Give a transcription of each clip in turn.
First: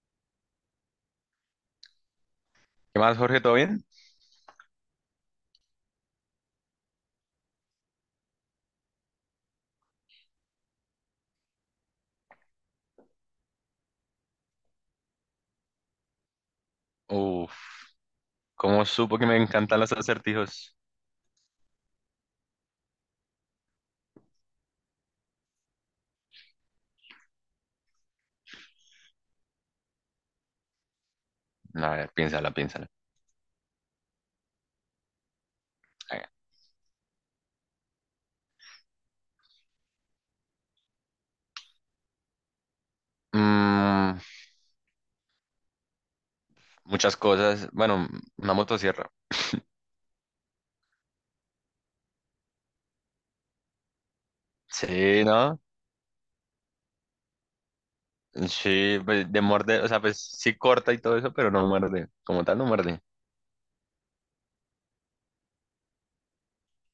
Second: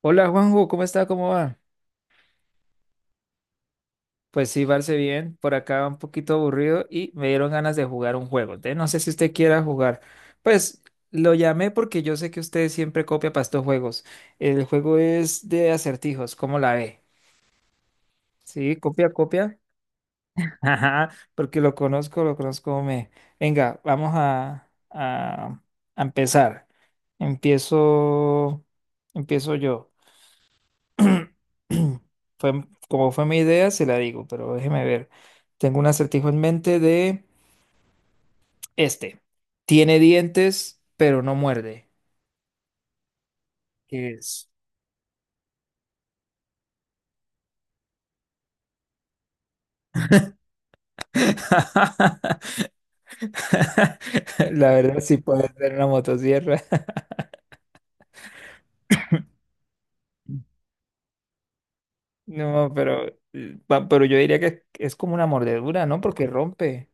Hola Juanjo, ¿cómo está? ¿Cómo va? ¿Qué más, Jorge? ¿Todo bien? Pues sí, Barce, bien. Por acá un poquito aburrido y me dieron ganas de jugar un juego. Entonces, no sé si usted quiera jugar. Pues lo llamé porque yo sé que usted siempre copia para estos juegos. El juego es de acertijos, ¿cómo la ve? Uf, Sí, ¿Cómo copia, supo que me copia. encantan los acertijos? Ajá, porque lo conozco, lo conozco. Me... Venga, vamos a a empezar. Empiezo, empiezo yo. A ver, piénsala, Fue, piénsala. como fue mi idea, se la digo, pero déjeme ver. Tengo un A acertijo en mente de este. Tiene dientes, pero no muerde. ¿Qué Mm, es? muchas cosas. Bueno, una motosierra. La verdad, sí Sí, puede ¿no? ser una motosierra. Sí, pues, de morder, o sea, pues sí corta y todo eso, pero no muerde. Como tal, no No, muerde. pero, pero yo diría que es como una mordedura, ¿no? Porque rompe.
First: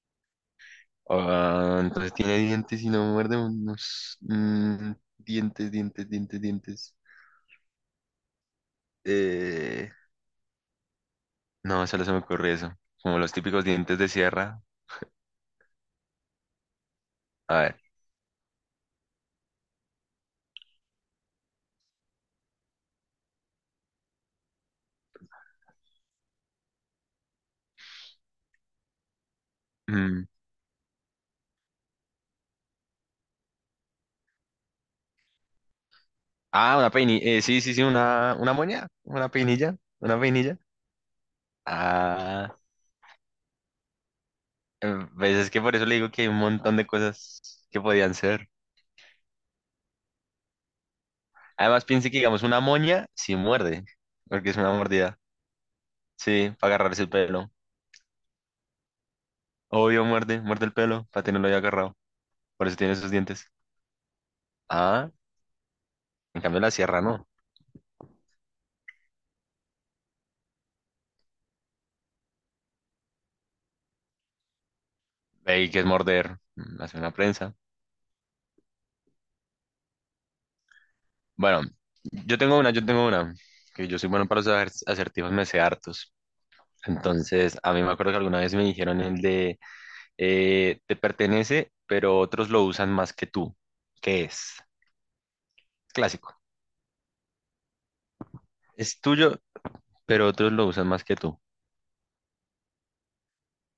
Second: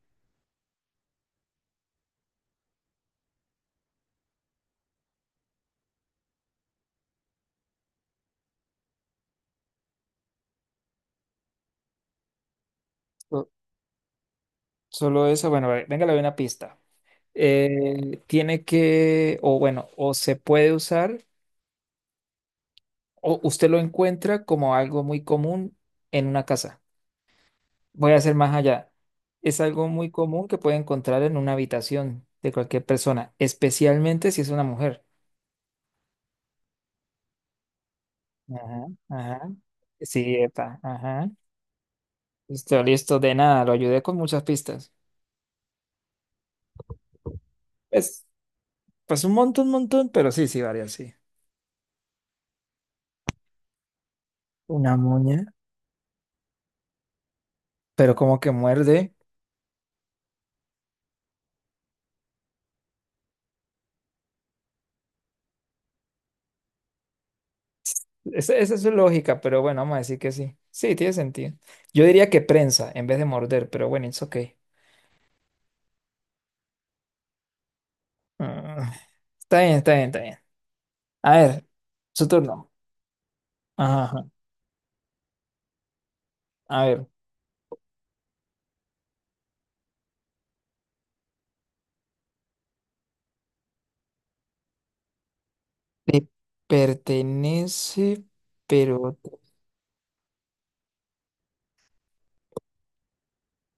Ah, entonces tiene dientes y no muerde unos dientes, dientes, dientes, dientes. Eh, no, solo se me ocurre eso. Como los So- típicos dientes de sierra. Solo eso, bueno, a ver, venga, le doy una pista. A ver. Tiene que, o bueno, o se puede usar. O usted lo encuentra como algo muy común en una casa. Voy a hacer más allá. Es algo muy mm, común que puede encontrar en una habitación de cualquier persona, especialmente si es una mujer. Ah, una peinilla. Sí, sí, sí, una Ajá, moña. Una ajá. peinilla. Una Sí, peinilla. epa, ajá. Ah, Listo, listo, de nada, lo ayudé con muchas pistas. Pues es que por eso le digo que hay un montón de cosas que podían Pues, ser. pues un montón, pero sí, sí, varias, sí. Además, piense que, digamos, una moña sí muerde, porque es una Una mordida. moña. Sí, para agarrarse el pelo. Pero como que muerde. Obvio, muerde, muerde el pelo para tenerlo ya agarrado. Por eso tiene esos dientes. Ah, en cambio, la sierra no. Esa es su lógica, pero bueno, vamos a decir que sí. Sí, tiene sentido. Yo diría que prensa en vez de morder, pero bueno, it's okay. Ahí que es morder. Hace una prensa. Ah, está bien, está bien, está bien. A Bueno, ver, su turno. Yo tengo una. Que yo Ajá, soy ajá. bueno para los acertijos, me sé hartos. A ver. Entonces, a mí me acuerdo que alguna vez me dijeron el de: te pertenece, pero otros lo usan más que tú. ¿Qué es? Te Clásico. pertenece, Es pero... tuyo, pero otros lo usan más que tú.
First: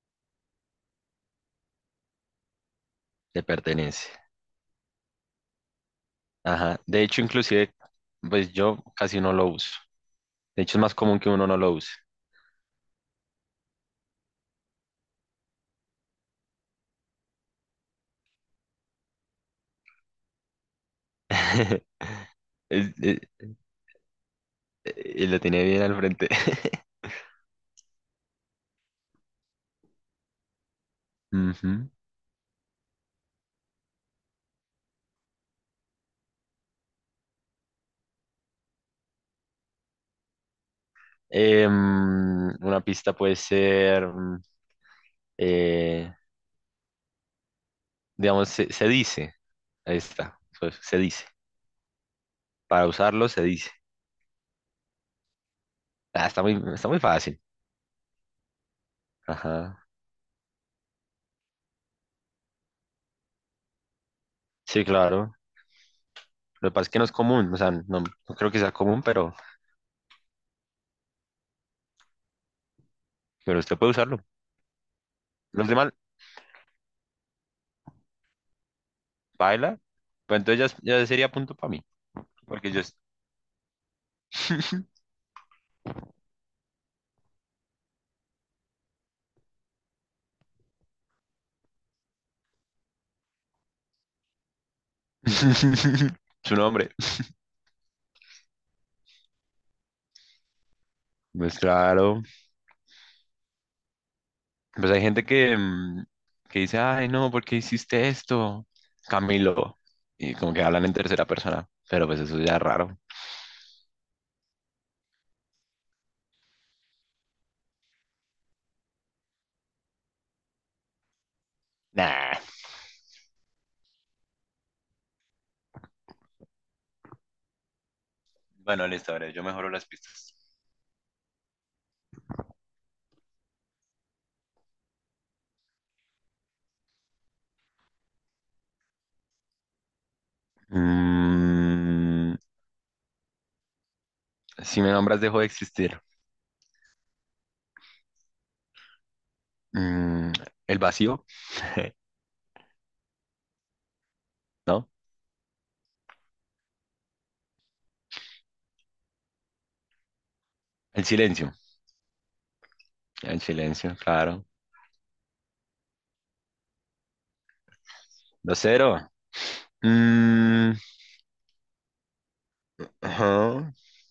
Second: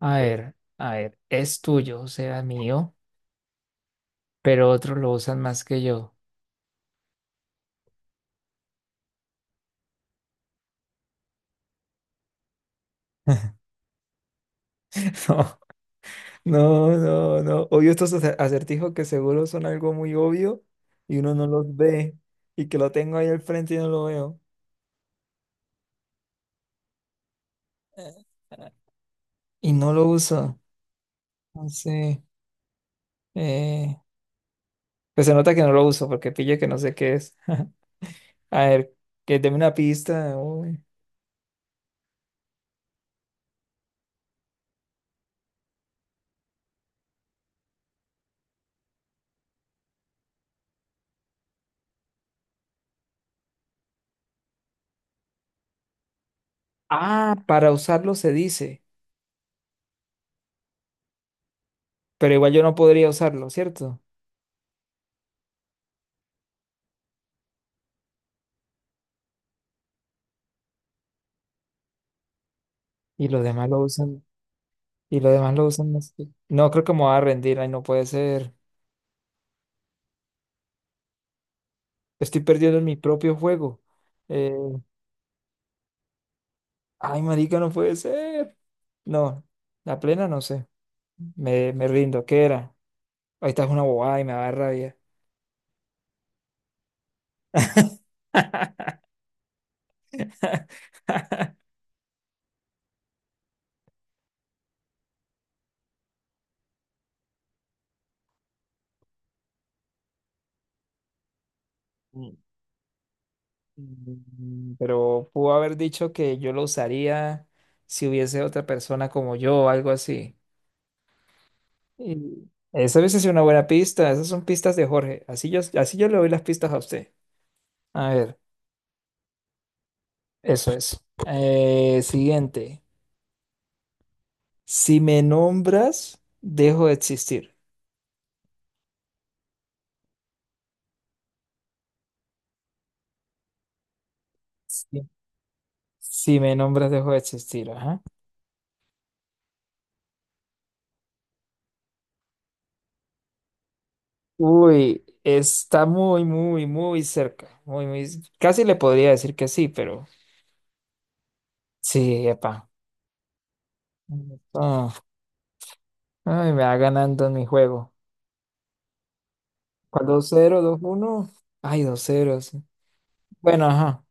A ver, a ver. Es tuyo, o sea, mío, Te pertenece. pero otros lo usan más que yo. Ajá. De hecho, inclusive, pues yo casi no lo uso. De hecho, es más común que uno no lo use. No, no, no, no. Odio estos acertijos que seguro son algo muy obvio y uno no los ve y que lo Es- tengo es- ahí al frente y no lo veo. Y lo tiene bien al frente. Eh, eh, y no lo uso. No Ujú. sé. eh, pues se nota que no lo uso porque pille que no sé qué es. A ver, que deme una pista. Uy. Una pista puede ser, eh, digamos, se dice. Ahí está. Pues, se dice. Para usarlo se dice. Ah, está muy Ah, fácil. para usarlo se dice, Ajá. pero igual yo no podría usarlo, ¿cierto? Sí, claro. Lo que pasa es que no es común. O sea, no, no creo que sea común, Y los pero demás usted lo puede usarlo. usan, y los demás lo Los usan. demás, más que- No, creo que me voy a rendir, ay, no puede ser. baila. Pues entonces ya, ya sería punto para mí. Estoy Porque perdiendo yo... en mi propio juego. Eh, ay, marica, no puede ser. No, la plena no sé. Me rindo, ¿qué era? Ahí está una bobada y me va a dar rabia. Su nombre. Pues claro. Pues hay gente que, que dice, ay, no, ¿por qué hiciste esto? Camilo. Y como que hablan en tercera persona. Pero pues eso ya es raro. Mm, pero pudo haber dicho que yo lo usaría si hubiese otra persona como yo o algo así. Nah. Y esa hubiese sido una buena pista. Esas son pistas de Jorge. Así yo le doy las pistas a usted. A ver, Bueno, listo, a ver, yo mejoro las pistas. eso es. Siguiente. Si me nombras, dejo de existir. Mm, Si me Sí. nombras, dejo de existir. Si me nombras, dejo de existir. Ajá. Mm, el vacío, ¿no? Uy, está muy, muy, muy cerca. Muy, muy... Casi le podría decir que sí, pero El silencio. sí, epa. El silencio, claro. Ay, me va ganando en mi juego. Dos cero. ¿Cuál 2-0, Mm, 2-1? Ay, 2-0. Sí. Bueno, ajá. ajá.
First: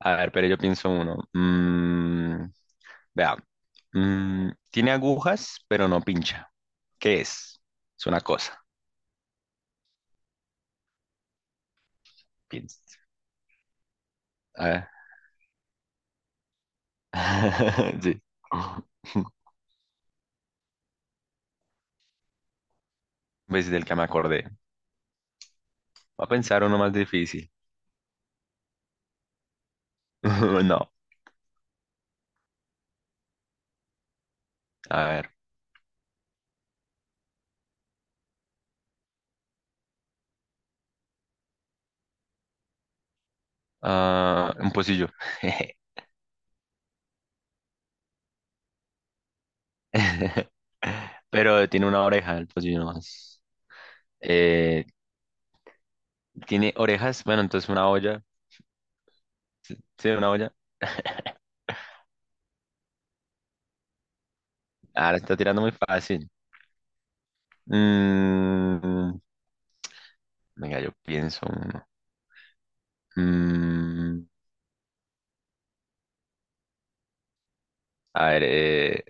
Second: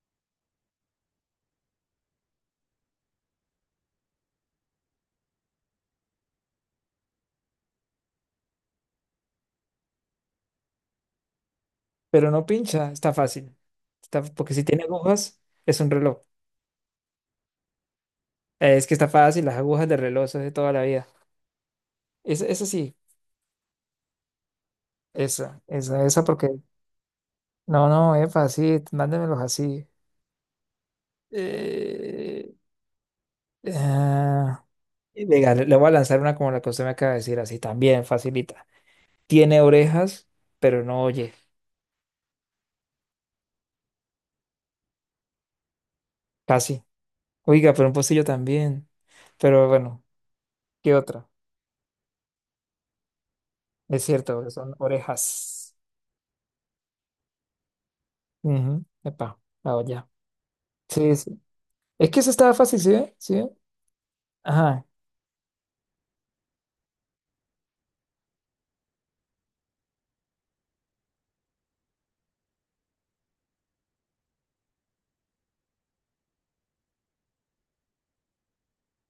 A ver, pero yo pienso uno. Vea. Tiene agujas, pero no pincha. ¿Qué es? Es una cosa. Pero no pincha, Piensa. está fácil. Está, porque si A tiene ver. agujas, es un reloj. Sí. Es que está fácil, las agujas de reloj, eso es de toda la vida. Esa sí, Pues del que me acordé. esa Voy a porque. pensar uno más difícil. No, no, es fácil, mándemelos así. No. Eh, ah, A ver. venga, le voy a lanzar una como la que usted me acaba de decir, así también, facilita. Tiene orejas, pero no oye, Ah, un pocillo. casi. Oiga, pero un pocillo también. Pero bueno, ¿qué otra? Pero tiene una oreja el pocillo nomás. Es cierto, son Eh, orejas. tiene orejas, bueno, entonces una olla. Ujú. Epa, ah, ya. Sí, una olla. Sí, sí. Es que eso estaba fácil, ¿sí ve? ¿Sí ve? Ajá. Ahora está tirando muy fácil. Mm, venga, yo pienso uno. Mm, a ver, eh,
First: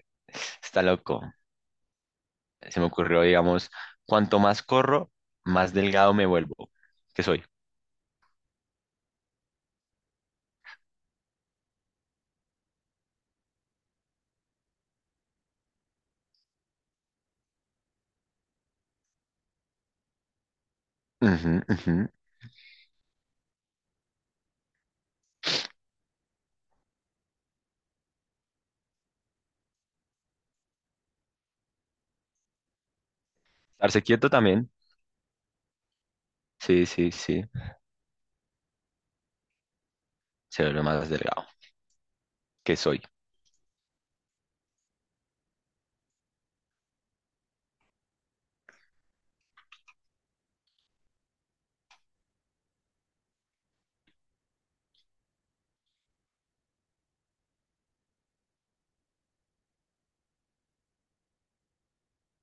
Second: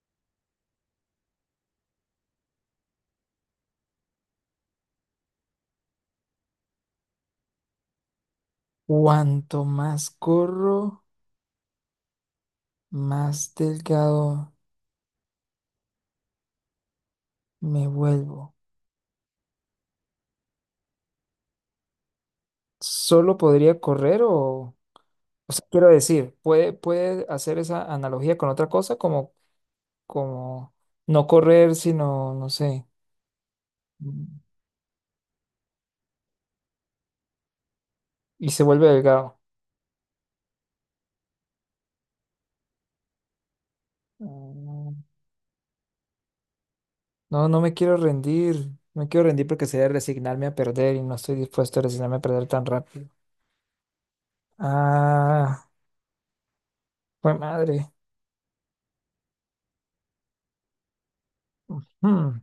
está loco. Se me ocurrió, digamos, cuanto más corro, más delgado me vuelvo. ¿Qué soy? Cuanto más corro, más delgado me vuelvo. Ujú, ujú. ¿Solo podría correr o...? O sea, quiero decir, ¿puede, puede hacer esa analogía con otra cosa? Como, como no correr, sino, no sé, Estarse mm, quieto también. Sí, sí, sí. y se vuelve delgado. Se vuelve más delgado. ¿Qué soy? No, no me quiero rendir. No quiero rendir porque sería resignarme a perder y no estoy dispuesto a resignarme a perder tan rápido. Ah, pues madre. Hmm,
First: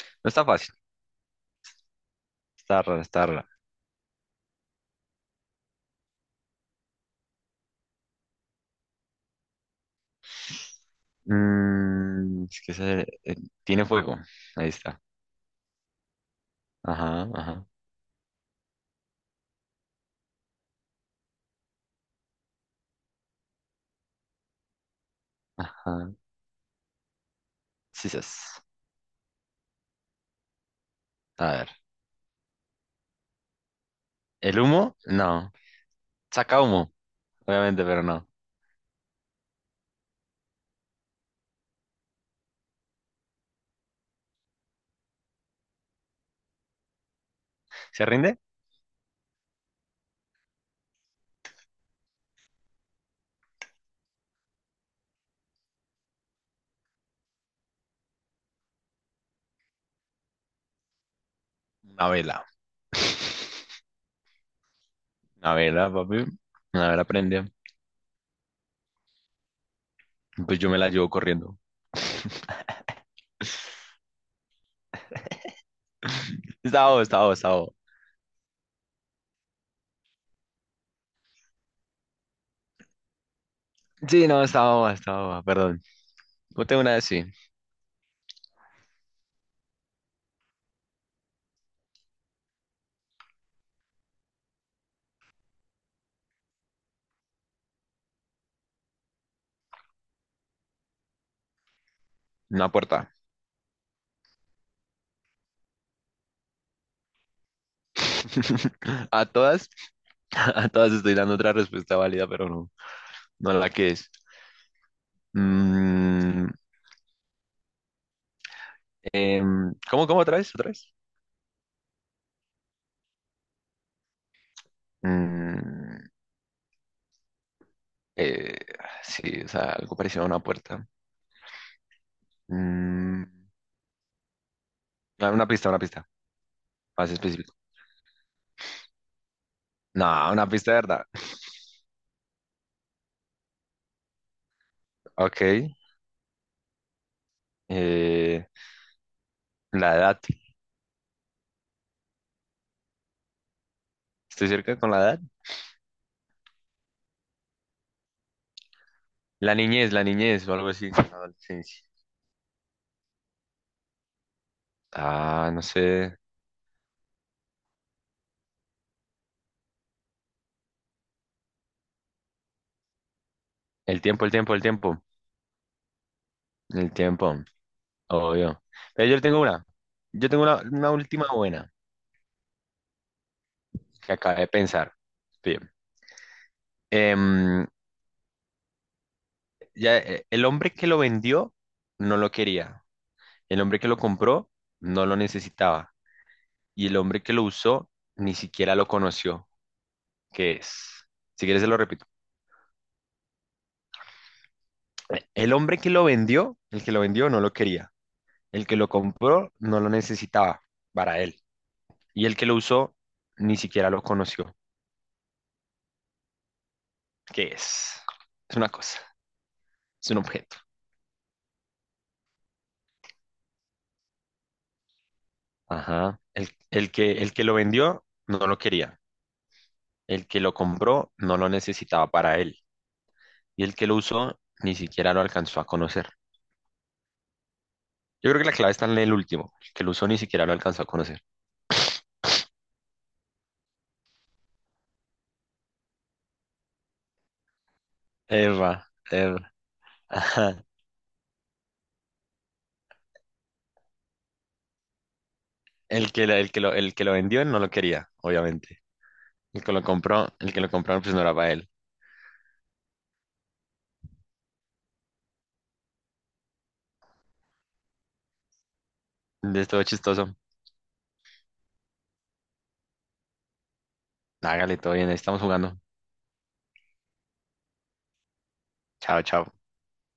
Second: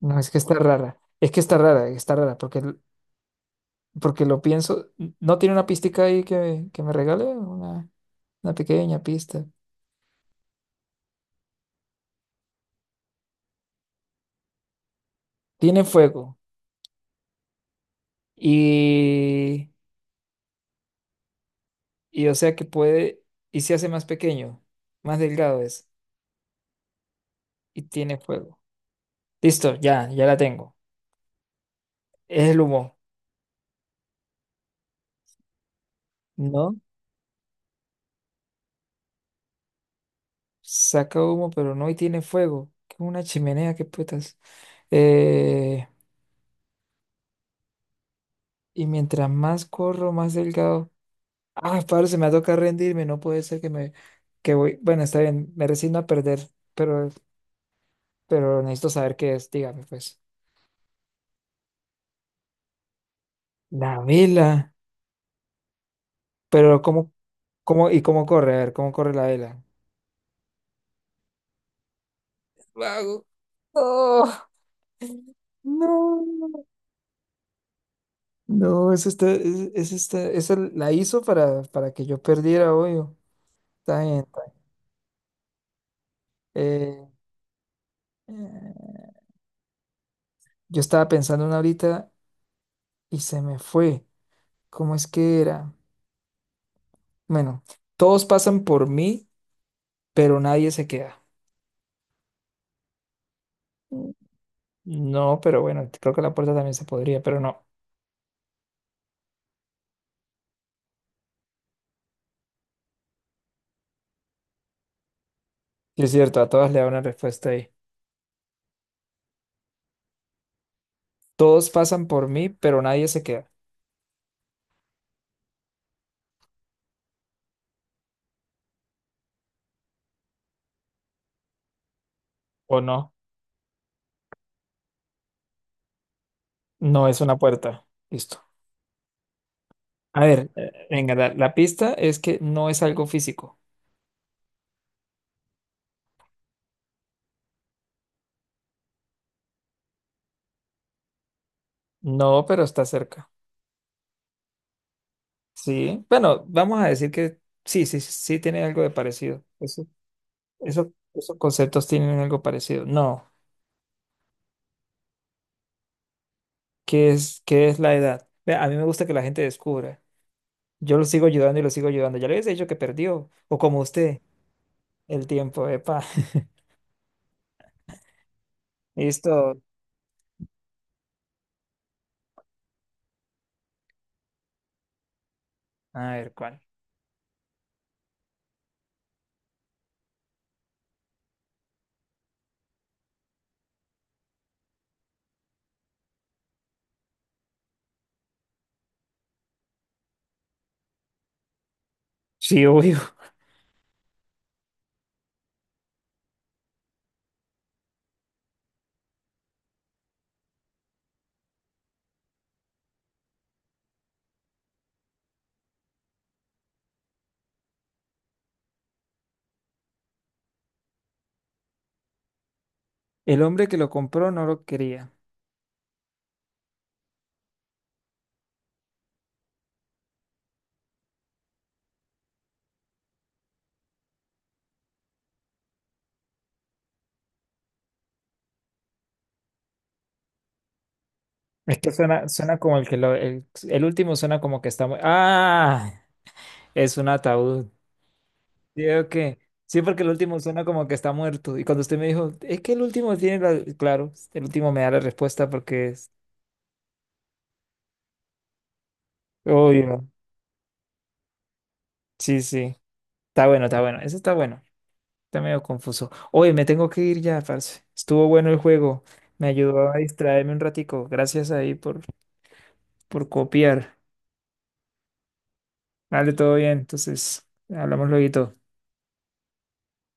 No, No es que está está fácil. rara. Es que está rara, porque... Está raro, está raro. porque lo pienso. ¿No tiene una pista ahí que me regale? Una pequeña pista. Es que ese, tiene fuego. Ahí está. Tiene fuego. Ajá, ajá, Y, y o sea que puede. Y se hace más pequeño, más delgado es. ajá. Y Sí, tiene fuego. sas. Listo, ya, ya la tengo. A ver. Es el humo. ¿El humo? No. Saca ¿No? humo, obviamente, pero no. Saca humo, pero no y tiene fuego. Que es una chimenea, qué putas. Eh, ¿Se rinde? y mientras más corro, más delgado. Ah, padre, se me toca rendirme, no puede ser que me que voy. Bueno, está bien, me resigno a perder, pero, pero necesito saber qué es, dígame pues. Una vela. La vela. Una vela, papi. Pero Una vela cómo, prende. cómo, y cómo corre, a ver, cómo corre la vela. Pues yo me la llevo corriendo. Vago. Oh, no. Está boba, está boba, está boba. No, eso está, esa la hizo para que yo perdiera, obvio. Está bien. Sí, no, está boba, perdón. Ponte una de Eh, sí. eh, yo estaba pensando en una ahorita y se me fue. ¿Cómo es que era? Bueno, todos pasan por mí, pero nadie se queda. Una puerta. Mm. No, pero bueno, creo que la puerta también se podría, pero no. A todas, a todas estoy dando otra respuesta válida, pero no, no la que es. Sí, es cierto, Mm, a todas le da una respuesta ahí. ¿Cómo, cómo otra vez? ¿Otra vez? Todos pasan por mí, pero nadie se queda. Mm, eh, sí, o sea, algo parecido a una puerta. ¿O no? Mm, una pista, No más es una específico. puerta. Listo. No, A una ver, pista de verdad. venga, la pista es que no es algo físico. Ok. eh, la edad. No, pero está cerca. ¿Estoy cerca con la edad? Sí, bueno, vamos a decir que sí, sí, tiene algo de parecido. Eso La niñez o algo así. La esos adolescencia. conceptos tienen algo parecido. No, Ah, no sé. Qué es la edad? Ve, a mí me gusta que la gente descubra. Yo lo sigo ayudando y lo sigo ayudando. Ya le habéis dicho que perdió, o como El usted, tiempo, el tiempo, el tiempo. el tiempo, epa. El tiempo, obvio. Pero yo tengo Listo. una. Yo tengo una última buena que acabé de pensar. Bien. A ver, ¿cuál? Em, ya el hombre que lo vendió no lo quería, el hombre que lo compró no lo necesitaba y el hombre que lo usó ni siquiera lo conoció, que es, si quieres se lo repito, Sí, obvio. el hombre que lo vendió, el que lo vendió no lo quería, el que lo compró no lo necesitaba para él y el que lo usó ni siquiera lo conoció, que es una cosa, es un objeto. El hombre que lo compró no lo quería. Ajá. El que lo vendió no lo quería, el que lo compró no lo necesitaba para él. Y el que lo usó ni siquiera lo alcanzó a conocer. Yo creo que la clave está en el último. El que lo usó ni siquiera lo alcanzó a conocer. Es que suena, suena como el que lo... el último suena como que está ¡ah! Es un ataúd. Eva, Digo que... Eva. Sí, porque el último suena Ajá. como que está muerto. Y cuando usted me dijo, es que el último tiene la... Claro, el último me da la respuesta porque El que lo vendió no lo quería, obviamente. El que lo obvio. compró, el que lo compró, pues no era para él. Sí, sí. Está bueno, está bueno. Eso está bueno. Está medio confuso. Oye, me tengo que ir ya, parce. Estuvo bueno el juego. Me De esto ayudó a chistoso. distraerme un ratico. Gracias ahí por copiar. Hágale, todo bien, ahí estamos jugando. Vale, todo bien. Entonces, hablamos luego. Chao, chao.